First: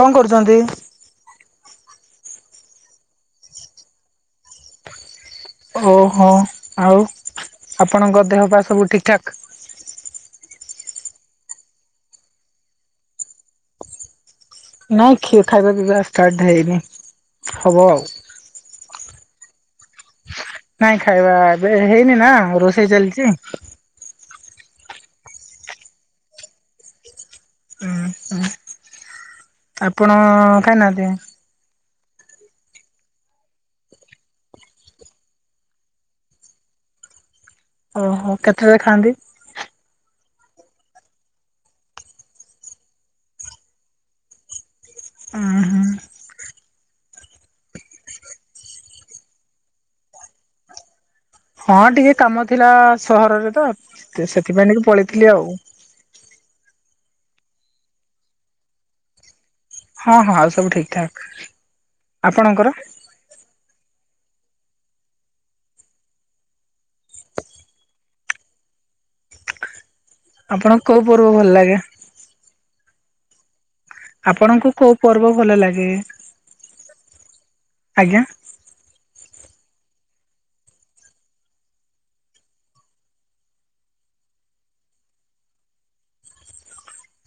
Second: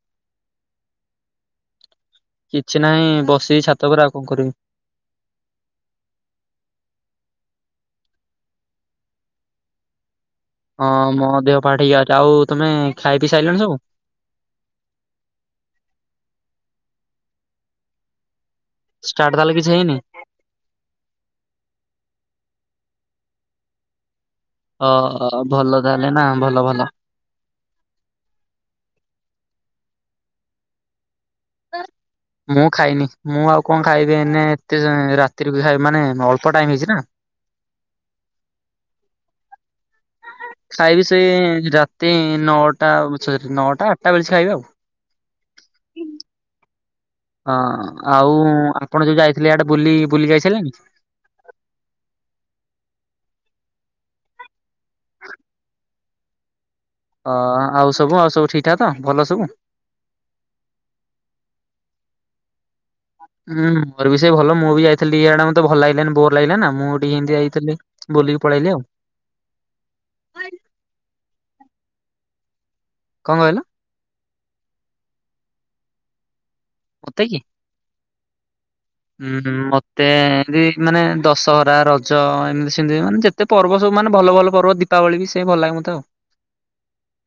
[inaudible] କଣ କରୁଛନ୍ତି? କିଛି ନାହିଁ ବସିକି ଛାତ ଉପରେ ଆଉ କଣ କରିବି। ଓହୋ ଆଉ ଆପଣଙ୍କ ଦେହ [unintelligible] ସବୁ ଠିକ ଠାକ୍? ହଁ ମୋ ଦେହ [unintelligible] ଠିକ୍ ଅଛି ଆଉ ତମେ ଖାଇ ପିଇ ସାଇଲଣି ସବୁ? ନାଇଁ ଖି ଖାଇବା ପିଇବା ଷ୍ଟାର୍ଟ ହେଇନି ହବ ଆଉ। ଷ୍ଟାର୍ଟ ତାହେଲେ କିଛି ହେଇନି ନାଇଁ ଖାଇବା ଏବେ ହେଇନି ନା ରୋଷେଇ ଚାଲ୍ ଛି? ଅ ଭଲ ତାହେଲେ ନା ଭଲ ଭଲ। ହୁଁ ହୁଁ ଆପଣ ଖାଇନାହାନ୍ତି? ମୁଁ ଖାଇନି ମୁଁ ଆଉ କଣ ଖାଇବି ଏଇନେ ଏତେ ରାତିରେ ଖାଇ ମାନେ ଅଳ୍ପ ଟାଇମ ହେଇଛି ନା। ଓହୋ କେତେବେଳେ ଖାଆନ୍ତି? ଖାଇବି ସେ ରାତି ନଅଟା [unintelligible] ନଅଟା ଆଟଟା ବେଳେ ଖାଇବି ଆଉ। ଓ ହୋ। ହଁ ଆଉ ଆପଣ ଯୋଉ ଯାଇଥିଲେ ଆଡେ ବୁଲି ବୁଲି ଯାଇ ସାରିଲଣିି। ହଁ ଟିକେ କାମ ଥିଲା ସହରରେ ତ ସେଥିପାଇଁ ଟିକେ ପଳେଇଥିଲି ଆଉ। ଅ ଆଉ ସବୁ ଆଉ ସବୁ ଠିକଠା ତ ଭଲ ସବୁ। ହଁ ହଁ ଆଉ ସବୁ ଠିକ ଠାକ୍ ଆପଣଙ୍କର ହୁଁ ମୋର ବି ସେ ଭଲ ମୁଁ ବି ଯାଇଥିଲି ଆଡେ ମତେ ଭଲ ଲାଗିଲାନି ବୋର ଲାଗିଲାାନ ନା ମୁଁ ଟିକେ ହିନ୍ଦୀ ଯାଇଥିଲି ବୁଲିକି ପଳେଇଲି ଆଉ। ଆପଣଙ୍କୁ କୋଉ ପର୍ବ ଭଲ ଲାଗେ? କଣ କହିଲ ଆପଣଙ୍କୁ କୋଉ ପର୍ବ ଭଲ ଲାଗେ ମତେ କି ଆଜ୍ଞା ହୁଁ ମତେ ଏମିତି ମାନେ ଦଶହରା ରଜ ଏମିତି ସେମିତି ମାନେ ଯେତେ ପର୍ବ ସବୁ ମାନେ ଭଲ ଭଲ ପର୍ବ ଦୀପାବଳି ବି ସେ ଭଲ ଲାଗେ ମୋତେ ଆଉ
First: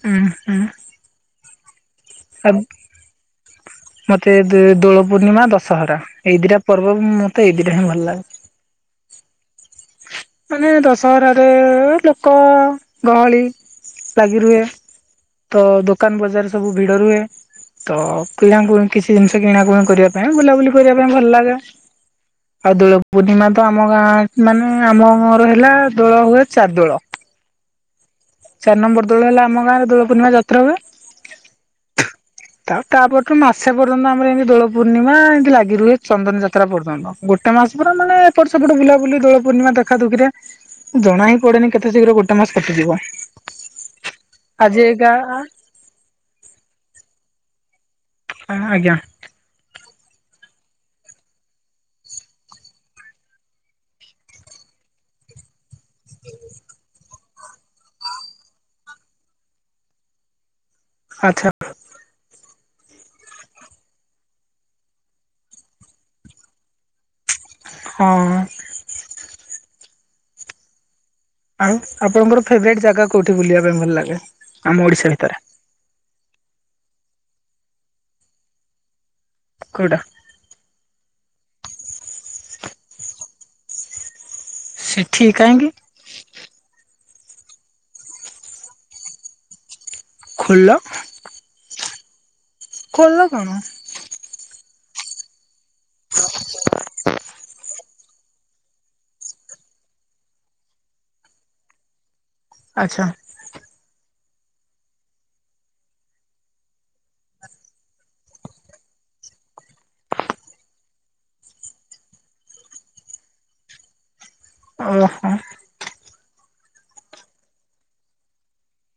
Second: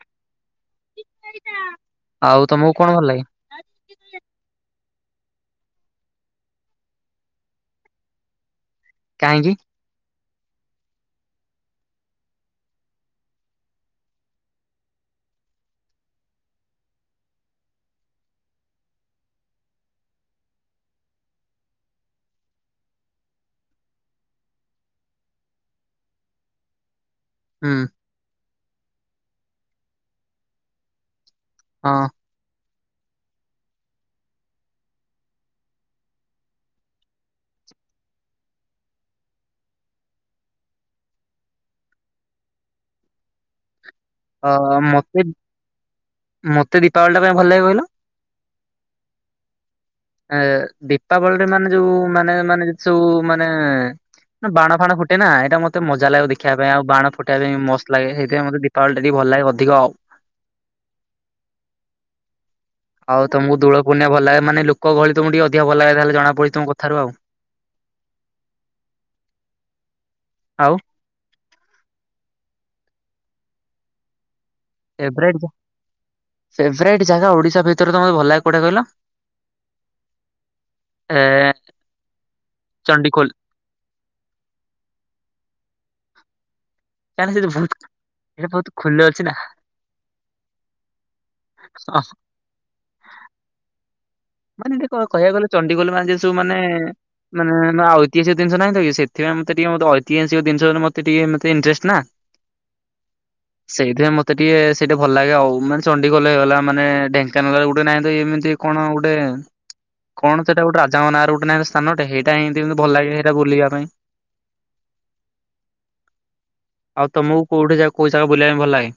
ହୁଁ ହୁଁ ଆଉ ଆ ତମକୁ କଣ ଭଲ ଲାଗେ ମତେ ଦୋଳ ପୂର୍ଣ୍ଣିମା ଦଶହରା ଏଇ ଦିଟା ପର୍ବ ମତେ ଇ ଦିଟା ହିଁ ଭଲ ଲାଗେ କାହିଁକି ମାନେ ଦଶହରାରେ ଲୋକ ଗହଳି ଲାଗି ରୁହେ ତ ଦୋକାନ ବଜାର ସବୁ ଭିଡ ରୁହେ ତ କିଣାକୁ କିଛି ଜିନିଷ କିଣାକୁଣି କରିବା ପାଇଁ ବୁଲାବୁଲି କରିବା ପାଇଁ ଭଲ ଲାଗେ ଆଉ ଦୋଳ ପୂର୍ଣ୍ଣିମା ତ ଆମ ଗାଁ ମାନେ ଆମ ଗର ହେଲା ଦୋଳ ହୁଏ ଚାରି ଦୋଳ ହଁ ଚାରି ନମ୍ବର ଦୋଳ ହେଲା ଆମ ଗାଁ ରେ ଦୋଳ ପୂର୍ଣ୍ଣିମା ଯାତ୍ରା ହୁଏ ହଁ ଆଉ ତାପୁ ମାସେ ପର୍ଯ୍ୟନ୍ତ ଆମର ଏମିତି ଦୋଳ ପୂର୍ଣ୍ଣିମା ଏମିତି ଲାଗି ରୁହେ ଚନ୍ଦନ ଯାତ୍ରା ପର୍ଯ୍ୟନ୍ତ ଗୋଟେ ମାସ ପ ମାନେ ଏପଟ ସେପଟ ବୁଲାବୁଲି ଦୋଳ ପୂର୍ଣ୍ଣିମା ଦେଖା ଦୁଖିରେ ଜଣା ହିଁ ପଡେନି କେତେ ଶୀଘ୍ର ଗୋଟେ ମାସ କଟିଯିବ ଅ ଆଜି ଏକା ମତେ ମତେ ତଳଟା ପାଇଁ ଭଲ ଲାଗିବ କହିଲ ନା ଆଜ୍ଞା ଏ ଦୀପାବଳିରେ ମାନେ ଯୋଉ ମାନେ ମାନେ ସୋଉ ମାନେ ବାଣ ଫାଣ ହୁଟେ ନା ଏଇଟା ମତେ ମତେଜାଗ ଦେଖିବା ପାଇଁ ଆଉ ବାଣ ଫ ସେଇଟା ମସ୍ତ ଲାଗେ ସେଇଥିପାଇ ମୋତେ ଦୀପାବଳି ଟା ବି ଭଲ ଲାଗେ ଅଧିକ ଆଉ ଆଚ୍ଛା ଆଉ ତମକୁ ଦୋଳ ପୁନଣିଆ ଭଲ ଲାଗେ ମାନେ ଲୋକ ଗଳି ତମକୁ ଟିକେ ଅଧିକ ଭଲ ଲାଗେ ତାହେଲେ ଜଣା ପଡଛି ତମ କଥାରୁ ଆଉ ହଁ ଆଉ ଆଉ ଆପଣଙ୍କର ଫେବରଟ ଜାଗା କୋଉଠି ବୁଲିବା ପାଇଁ ଭଲ ଲାଗେ ଆମ ଓଡିଶା ଭିତରେ ଫେଭ ଫେବ୍ରେଟ ଜାଗା ଓଡିଶା ଭିତ [unintelligible] ତମତ ଭଲ ଲାଗ କଉଟେ କହିଲ କୋଉଟା ଆ ଚଣ୍ଡିଗୋଲ୍ ସେଠି କାହିଁକିି କ ସେ ଏଇଟା ବହୁତ ଖୋଲ ଅଛି ନା କଣ କହିଲ [unintelligible] କୋଲ କଣ ମାନେ ଟିକ କହିବା ଗଲେ ଚଣ୍ଡିଖୋଲ ମାନେ ଯ ସବୁ ମାନେ ମାନେ ଐତିସ ଜିନି ନାହିଁ ସେଥିପାଇ ମୋତେ ଟିକେ ଐତିହାସିକ ଜିନଷରେ ମତେ ଟିକେ ମେଇଣ୍ଟରେଷ୍ଟଟ ନା ଆଚ୍ଛା ସେଇଥିଇଁ ମତେ ତ ଟିକେ ସେଇଟା ଭଲ ଲାଗେ ଆଉ ମାନେ ଚଣ୍ଡି ଗୋଲ ହେଇଗଲା ମାନେ ଢେଙ୍କାନାଲାରେ ଗୋଟେ ନାହିଁ ତ ଏମିତି କଣ ଗଟେ ଗୋଟେ କଣ ସେଇଟା ଗୋଟେ ରାଜାଙ୍କ ନାଁ ର ଗୋଟେ ନାହିଁ ସ୍ଥାନଟେ ସେଇଟା ହମତି ଭଲ ଲାଗେ ସେଇଟା ବୁଲିବା ପାଇଁ ଓହୋ ଆଉ ତମକୁ କୋଉଠି ଯାଗ କୋଉ ଜାଗା ବୁଲିବା ପାଇଁ ଭଲ ଲାଗେ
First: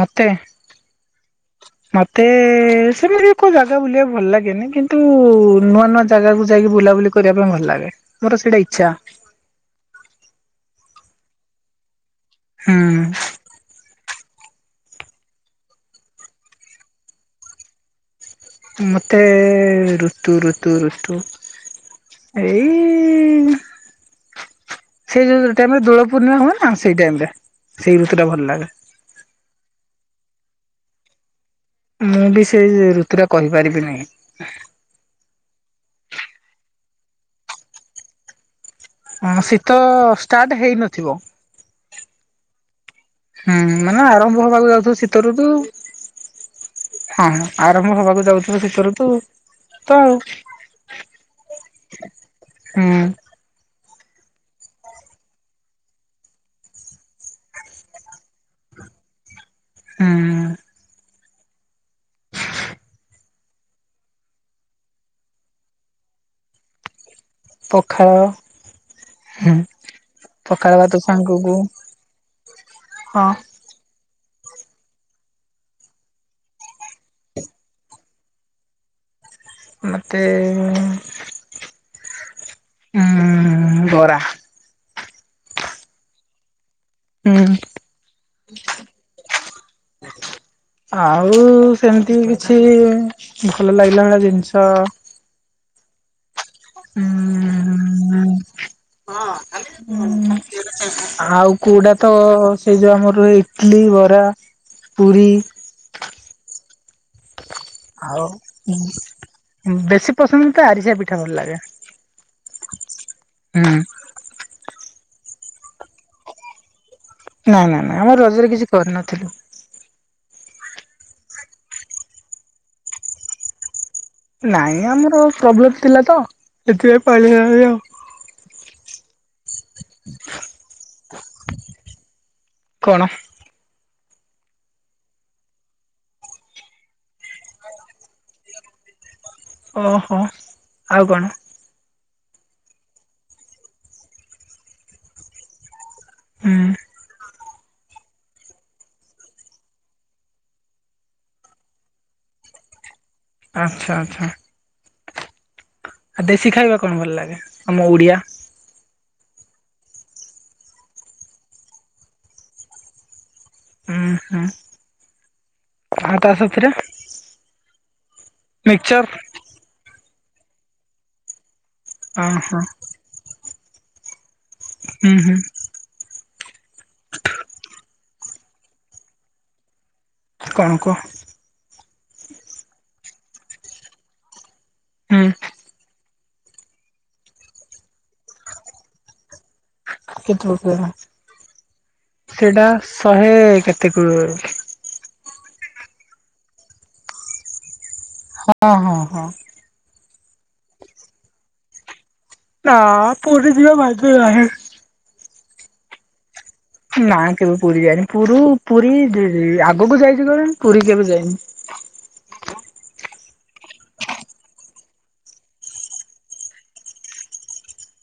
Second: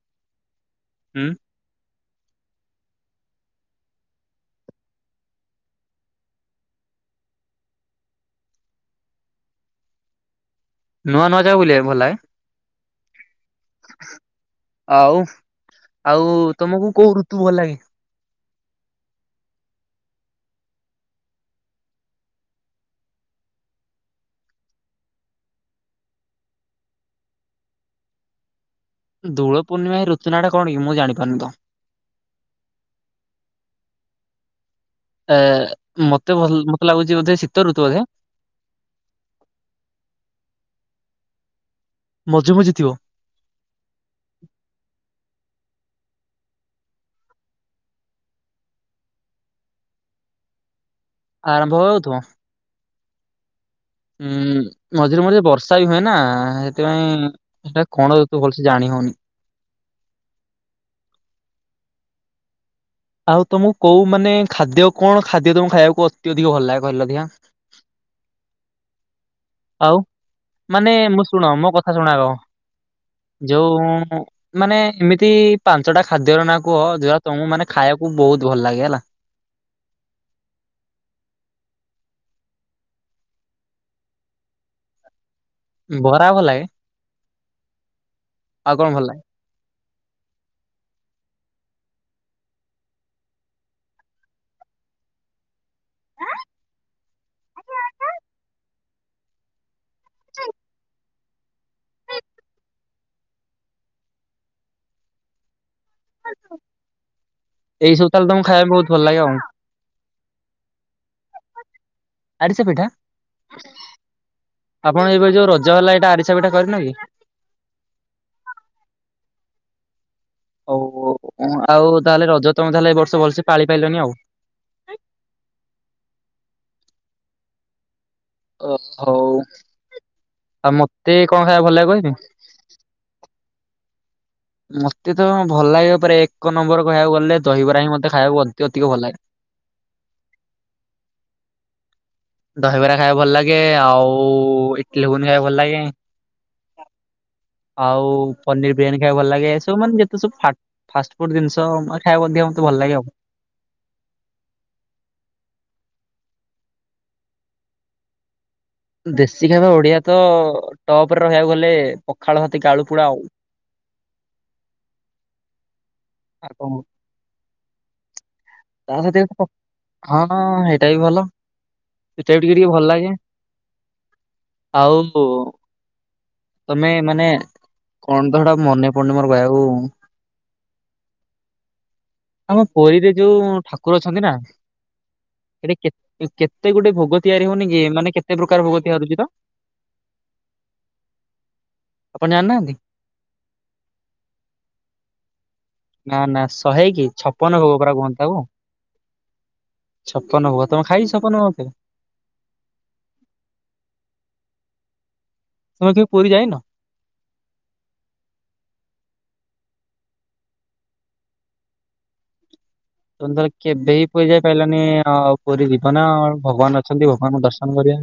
ମତେ ହୁଁ ମତେ ସେମିତି କୋଉ ଜାଗା ବୁଲିବାକୁ ଭଲ ଲାଗେନି କିନ୍ତୁ ନୂଆ ନୂଆ ଜାଗାକୁ ଯାଇକି ବୁଲାବୁଲି କରିବା ପାଇଁ ଭଲ ଲାଗେ ମୋର ସେଇଟା ଇଚଛା ନୂଆ ନୂଆ ଯା ବୁଲିବାକୁ ଭଲ ଲାଗେ? ହୁଁ। ଆଉ ଆଉ ତମକୁ କୋଉ ଋତୁ ଭଲ ଲାଗେ? ମତେ ଋତୁ ଋତୁ ଋତୁ ଏଇ ସେଇ ଯୋଉ ଟାଇମରେ ଦୋଳ ପୂର୍ଣ୍ଣିମା ହୁଏ ନା ସେଇ ଟାଇମରେ ସେଇ ଋତୁ ଟା ଭଲ ଲାଗେ। ଦୋଳ ପୂର୍ଣ୍ଣିମା ରଚୁନାଟା କଣ କି? ମୁଁ ଜାଣିପାରୁନି ତ। ମୁଁ ବି ସେଇ ଋତୁୁରା କହିପାରିବିିନହିଁ। ଏ ମତେ ଭଲ ମତେ ଲାଗୁଛି ବୋଧେ ଶୀତ ଋତୁ ବୋଧେ। ହଁ ଶୀତ ଷ୍ଟାର୍ଟ ହେଇନଥିବ। ମଝେ ମଜି ଥିବ। ହୁଁ ମାନେ ଆରମ୍ଭ ହବାକୁ ଯାଉଥୁ ଶୀତରୁ ତୁ। ହଁ ଆରମ୍ଭ ହବାକୁ ଯାଉଥିବ ଶୀତରୁ ତୁ ତ ଆଉ। ଆରମ୍ଭ ହେଉଥିବ ହୁଁ ଉଁ ମଝିରେ ମଝିରେ ବର୍ଷା ବି ହୁଏ ନା ସେଥିପାଇଁ ସେଟା କଣ ତୁ ଭଲସେ ଜାଣି ହଉନି। ହଁ। ଆଉ ତମକୁ କୋଉ ମାନେ ଖାଦ୍ୟ କଣ ଖାଦ୍ୟ ତମକୁ ଖାଇବାକୁ ଅତ ଅଧିକ ଭଲ ଲାଗେ କହିଲ ଅଧଆ। ପଖାଳ ହୁଁ ଆଉ ପଖାଳ ମାନେ ଭାତ ମୁଁ ଶୁଣ ସାଙ୍ଗକୁ ମୋ କଥା ଶୁଣ ଆଗ ହଁ ଯୋଉ ମାନେ ଏମିତି ପାଞ୍ଚଟା ଖାଦ୍ୟର ନାଁ କୁହ ଯଉଟା ତମକୁ ମାନେ ଖାଇବାକୁ ବହୁତ ଭଲ ଲାଗେ ହେଲା ମତେ। ହୁଁ ବରା। ବରା ଭ ଲାଗେ ହୁଁ। ଆଉ କଣ ଭଲ ଲାଗେ? ଆଉ ସେମିତି କିଛି ଭଲ ଲାଗିଲା ଭଳି ଜିନିଷ ଆ। ହୁଁୁଁ। ଆଉ କୋଉଟା ତ ସେଇ ଯୋଉ ଆମର ଇଟଲି ବରା ପୁରି। ଏଇ ସବୁ ଆଉ ତାହେଲେ ତମକୁ ଖାଇବା ପାଇଁ ବହୁତ ଭଲ ଲାଗେ ଆଉ ବେଶୀ ପସନ୍ଦ ତ ଆରିସା ପିଠା ଭଲ ଲାଗେ। ଆରିସା ପିଠା ହୁଁ। କଣ ଏବେ ଯଉ ରଜ ହେଲା ଏଟା ଆରିସା ବିଟା କରିନ କି? ନାଇ ନାଇ ନାଇଁ ଆମର ରଜରେ କିଛି କରିନଥିଲୁ। ହଉ ହଉ ଆଉ ତାହେଲେ ରଜ ତମେ ତାହେଲେ ଏ ବର୍ଷ ଭଲସେ ପାଳି ପାଇଲନି ଆଉ। ନାଇଁ ଆମର ପ୍ରୋବ୍ଲେମ ଥିଲା ତ। ଏଥିପାଇଁ ପାଳିହେଲାନି ଆଉ। ଅ ହଉ ଆଉ ମତେ କଣ ଖାଇବା ଭଲ କହିବି କଣ ମତେ ତ ଭଲ ଲାଗିବ ପା ଏକ ନମ୍ବର କହିବାକୁ ଗଲେ ଦହିବରା ହିଁ ମତେ ଖାଇବାକୁ ଅଧିକ ଭଲ ଲାଗେ ଓହୋ ଆଉ କଣ ଦହିବରା ଖାଇବା ଭଲ ଲାଗେ ଆଉ ଇଟଲିବୁନ ଖାଇବା ଭଲ ଲାଗେ ହୁ ଆଉ ପନିର ବିରିୟାନୀ ଖାଇବା ଭଲ ଲାଗେ ଏ ସବୁ ମାନେ ଯେତେ ସବୁ ଫ ଫାଷ୍ଟ ଫୁଡ ଜିନିଷେ ଖାଇବା ମତେ ଭଲ ଲାଗେ ଆଉ। ଆଚ୍ଛା ଆଚ୍ଛା। ଆଉ ଦେଶୀ ଖାଇବା କଣ ଭଲ ଲାଗେ ଆମ ଓଡିଆ? ଦେଶୀ ଖାଇବା ଓଡିଆ ତ ଟପରେ ରହିବାକୁ ଗଲେ ପଖାଳ ହତି କାଳୁ ପୋଡା ଆଉ। ଉଁ ହୁ। ଆଉ ତା ସଥିରେ? ତା ସାଥିରେ ପ ହଁ ହେଇଟା ବି ଭଲ। ହଁ ସେଟା ବି ଟିକେ ହଁ ଟିକେ ଭଲ ଲାଗେ। ଆଉ ହୁଁ ବୁ ହୁଁ ତମେ ମାନେ କଣ ତ ହେଟା ମନେ ପଡୁନି ମୋର କହିବାକୁ। କଣ କହ। କଣ ପୋଇ ରେ ଯୋଉ ଠାକୁର ଅଛନ୍ତି ନା ହୁଁ ହେଠି କେତେ କେତେ ଗୋଟେ ଭୋଗ ତିଆରି ହଉନି କି ମାନେ କେତେ ପ୍ରକାର ଭୋଗ ତିଆରି ହୋଉଚି ତ? କେତେ ପ୍ରକାର ଆପଣ ସେଇଟା ଜାଣିନାହାନ୍ତି? ଶହେ କେତେ କ ନା ନା ଶହେ କି ଛପନ ଭୋଗ ପରା କୁହନ୍ତି। ତାକୁ। ହଁ ହଁ ହଁ। ଛପନ ଭୋଗ ତମେ ଖାଇ ଛପନ କେବେ? ନା ପୁରୀ ଯିବା ଭାଗ୍ୟ ନାହିଁ। ତମେ କେବେ ପୁରୀ ଯାଇନ? ନା କେବେ ପୁରୀ ଯାଇନି ପୁରୀ ପୁରୀ ଆଗକୁ ଯାଇଛି କଣ ପୁରୀ କେବେ ଯାଇନି। ତମେ ଧର କେବେ ହିଁ ପୁରଇ ଯାଇ ପାରିଲାନି ଆଉ ପୁରୀ ଯିବ ନା ଭଗବାନ ଅଛନ୍ତି ଭଗବାନଙ୍କୁ ଦର୍ଶନ କରିବ।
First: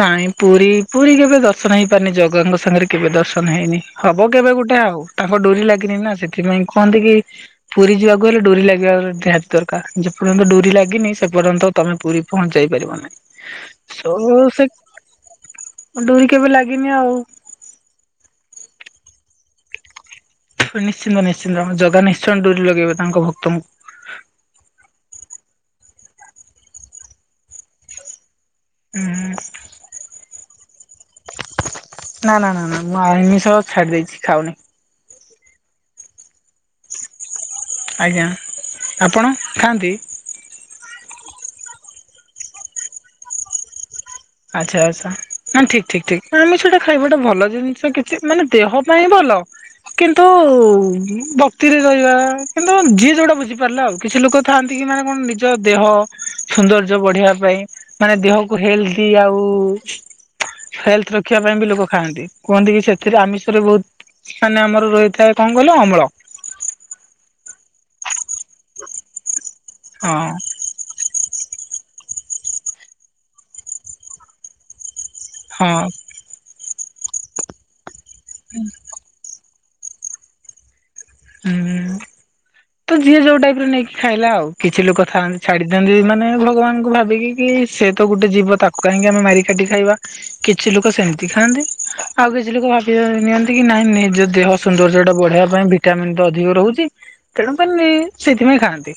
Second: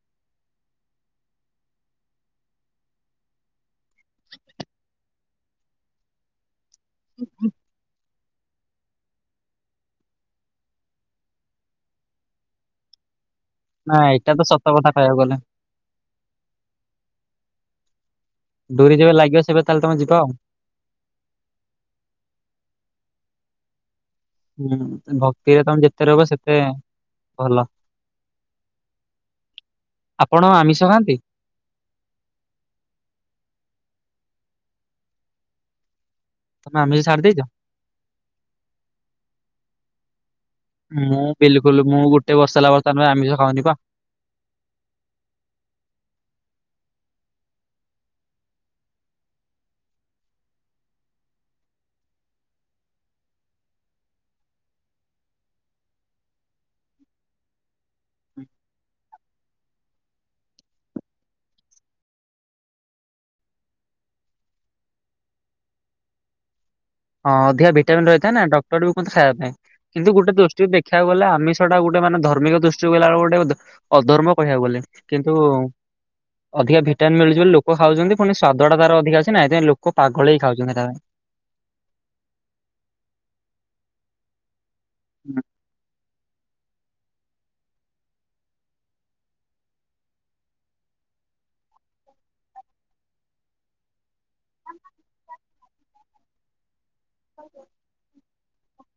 ନାଇଁ ପୁରୀ ପୁରୀ କେବେ ଦର୍ଶନ ହେଇ ପାରନି ଜଗାଙ୍କ ସାଙ୍ଗରେ କେବେ ଦର୍ଶନ ହେଇନି ହବ କେବେ ଗୋଟେ ଆଉ ତାଙ୍କ ଡୋରି ଲାଗିନି ନା ସେଥିପାଇଁ। କୁହନ୍ତି କି ପୁରୀ ଯିବାକୁ ଗଲେ ଡୋରି ଲାଗିବାର ନିହାତି ଦରକାର ଯେ ପର୍ଯ୍ୟନ୍ତ ଡୋରି ଲାଗିନି ସେ ପର୍ଯ୍ୟନ୍ତ ତମେ ପୁରୀ ପହଞ୍ଚ ଯାଇ ପାରିବ ନାହିଁ ନାଁ ସୋ ଏଇଟା ତ ସେ ସତ। କଥା କହିବାକୁ ଗଲେ। ଡୋରି କେବେ ଲାଗିନି ଆଉ। ଡୋରି ଯେବେ ଲାଗିବ ସେବେ ତାହେଲେ ତମ ଯିବ। ଆଉ। ନିଶ୍ଚିନ୍ତ ନିଶ୍ଚିନ୍ତ ଆମ ଜାଗା ନିଶ୍ଚୟ ଦୂର ଲଗେଇବ ତାଙ୍କ ଭ ତମ ହୁଁ ଭକ୍ତିରେ ତମେ ଯେତେ ରହିବ ସେତେ ଭଲ। ହୁଁ ଆପଣ ଆମିଷ ଖାଆନ୍ତି? ନା ନା ନା ନା ମୁଁ ଆମିଷ ଛାଡି ଦେଇଛି ଖାଉନି। ତମେ ଆମିଷ ଛାଡ଼ି ଦେଇଛ? ଆଜ୍ଞା ଆପଣ ଖାଆନ୍ତି? ମୁଁ ବିଲକୁଲ ମୁଁ ଗୋଟେ ବର୍ଷ ହେଲା [unintelligible] ଆମିଷ ଖାଉନି ପା। ଆଚ୍ଛା ଆଚ୍ଛା ନା ଠିକ ଠିକ ଠିକ ଆମେ ସେଟା ଖାଇବାଟା ଭଲ ଜିନିଷ କିଛି ମାନେ ଦେହ ପାଇଁ ଭଲ କିନ୍ତୁ ବକ୍ତିରେ ରହିବା କିନ୍ତୁ ଯିଏ ଯୋଉଟା ବୁଝିପାରିଲା ଆଉ କିଛି ଲୋକ ଥାଆନ୍ତି କି ମାନେ କଣ ନିଜ ଦେହ ସୌନ୍ଦର୍ଯ୍ୟ ବଢିବା ପାଇଁ ମାନେ ଦେହକୁ ହେଲ୍ଥ। ଆଉ ହେଲ୍ଥ ରଖିବା ପାଇଁ ବି ଲୋକ ଖାଆନ୍ତି କୁହନ୍ତି କି ସେଥିରେ ଆମିଷରେ ବହୁତ ମାନେ ଆମର ରହିଥାଏ କଣ କହିଲ ଅମଳ। ହଁ ଅଧିକା ଭିଟାମନ୍ ରହିଛି। ତାଇଁ ନା ଡଟର କୁ କହନ୍ତି ଖାଇବା ପାଇଁଁ। କିନ୍ତୁ ହଁ ଗୋଟେ ଦୃଷ୍ଟିକୁ ଦେଖିବାକୁ ଗଲେ ଆମିଷଟା ଗୋଟେ। ଗୋଟେ ମାନେ ଧର୍ମିକ ଦୃଷ୍ଟି ଗଲା ବେଳକୁ ଗଟେ ଅଧର୍ମ କହିବାକୁ ଗଲେ। କିନ୍ତୁ ହଁ ଅଧିକା ଭିଟାମିନ ମିଳୁଛି ବୋଲି ଲୋକ ଖାଉଛନ୍ତି ପୁଣି ସ୍ୱାଦଟା ତାର ଅଧିକା ଅଛି ନାଁ ହିଥିପାଇଁ। କଉ ପାଗଳ ହେଇ ଖାଉଛନ୍ତି ତା। ହୁଁ ତୋ ଝିଅ ଯୋଉ ଟାଇପର ନେଇକି ଖାଇଲା ଆଉ। କିଛି ଲୋକ ଥାଆନ୍ତି ପାଇଁ। ଛାଡି ଦିଅନ୍ତି ମାନେ। ଭଗବାନ କ ଭାବିକି କି ସେ ତ ଗୋଟେ ଜୀବ ତାକୁ କାହିଁକି ଆମେ ମାରିକାଟି ଖାଇବା କିଛି ଲୋକ ସେମିତି ଖାଆନ୍ତି ଆଉ କିଛି ଲୋକ ଭାବି ନିଅନ୍ତି କି ନାଇଁ ନିଜ ଦେହ ସୌନ୍ଦର୍ଯ୍ୟ ଟା ବଢେଇବା ପାଇଁ। ଭିଟାମିନ୍ ତ ଅଧିକ ରହୁଛି। ତେଣୁ କନି। ସେଥିପାଇଁ ଖାଆନ୍ତି।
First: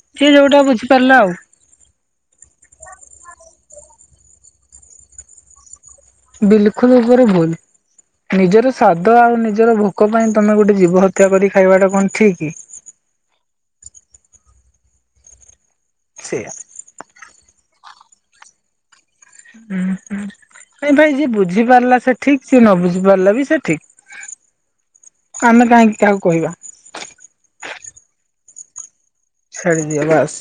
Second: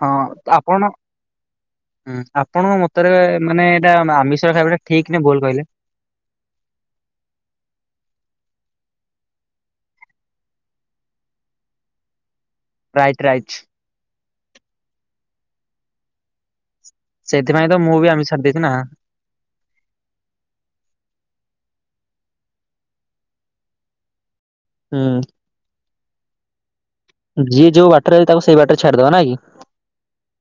ହଁ ସିଏ ଯୋଉଟା ଆପଣ ବୁଝିପାରିଲା ଆଉ ଆପଣ ମତରେ ମାନେ। ଆମିଷର ଖାଇବାଟା ଠିକ ନଁ ଭଲ କହିଲେ। ବିଲକୁଲ ଉପରେ ଭୁଲ ନିଜର ସ୍ଵାଦ ଆଉ ନିଜର ଭୋକ ପାଇଁ ତମେ ଗୋଟେ ଜୀବ ହତ୍ୟା କରି ଖାଇବାଟା କଣ ଠିକ କି। Right right. ସେଇଆ। ସେଥିପାଇଁ ତ ମୁଁ ବି ଆମି ଛଡି ଦେଇେଇଛି ନା। ହୁଁ ହୁଁ ନାଇଁ ଭାଇ ଯିଏ ବୁଝି ପାରିଲା ସେ ଠିକ ସେ ନ ବୁଝି ପାରିଲା ବି ସେ ହୁଁ ଠିକ। ଆମେ କାହିଁକି। କାହାକୁ କହିବା। ଯିଏ ଯୋଉ ବାଟରେ ତାକୁ ସେଇ ବାଟରେ ଛାଡିଦବା ନା କି ସାର ଦିଆ ବାସ୍।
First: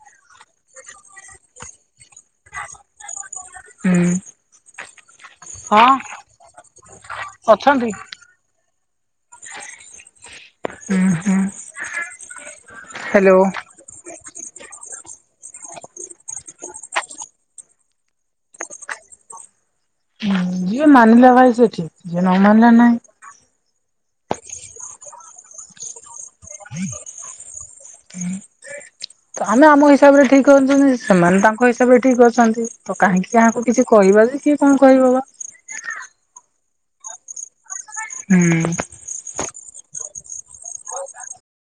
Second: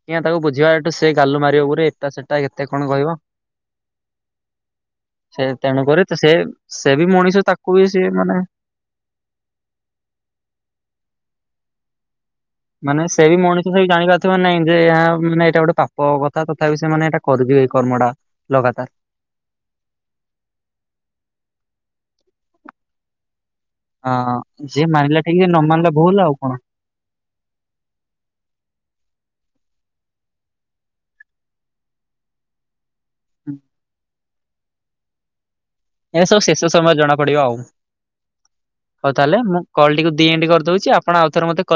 ଆଜ୍ଞା ତାକୁ ବୁଝିବା ଏଠୁ ସେ ଗାଲୁ ମାରିବ ପ ଏଇଟା ସେଟ କେତେ କଣ କହିବ। ହୁଁ। ସେ ହଁ ତେଣୁକରି ସେ ସେ ବି ମଣିଷ ତାକୁ ଅଛନ୍ତି। ବି ସେମାନେ। ହୁଁ ହୁଁ। ମାନେ ସେ ହ୍ୟାଲୋ। ବି ମଣିଷ ସେଇ ଜାଣିପାରୁଥିବେ ନାଇଁ। ଯେ ଏହା ମାନେ ଏଇଟା ଗୋଟେ ପାପ କଥା ତଥାପି ସେମାନେ ଏଇଟା କରିବେ ଏଇ କର୍ମଟା ଲଗାତାର। ହଁ ଯିଏ ମାନିଲା ଭାଇ ସେ ଠିକ ଯିଏ ନ ମାନିଲା ନାଇଁ। ହଁ ଯିଏ ମାନିଲା ଠିକ ସେ ନ ମାନିଲା ଭୁଲ ଆଉ। କଣ ହ ତ ଆମେ ଆମ ହିସାବରେ ଠିକ୍ ଅଛନ୍ତି, ସେମାନେ ତାଙ୍କ ହିସାବରେ ଠିକ୍ ଅଛନ୍ତି। ତ କାହିଁକି କାହାକୁ କିଛି କହିବା ଯେ? କିଏ କଣ କହିବ ବା? ଏ ସବୁ ଶେଷ ସମୟରେ ଜଣା ପଡିବ ଆଉ। ହୁଁ। ହଉ ତାହେଲେ, ମୁଁ କଲ୍ ଟିକୁ ଦି ଏଣ୍ଡ କରିଦେଉଛି, ଆପଣ ଆଉଥରେ ମୋତେ କ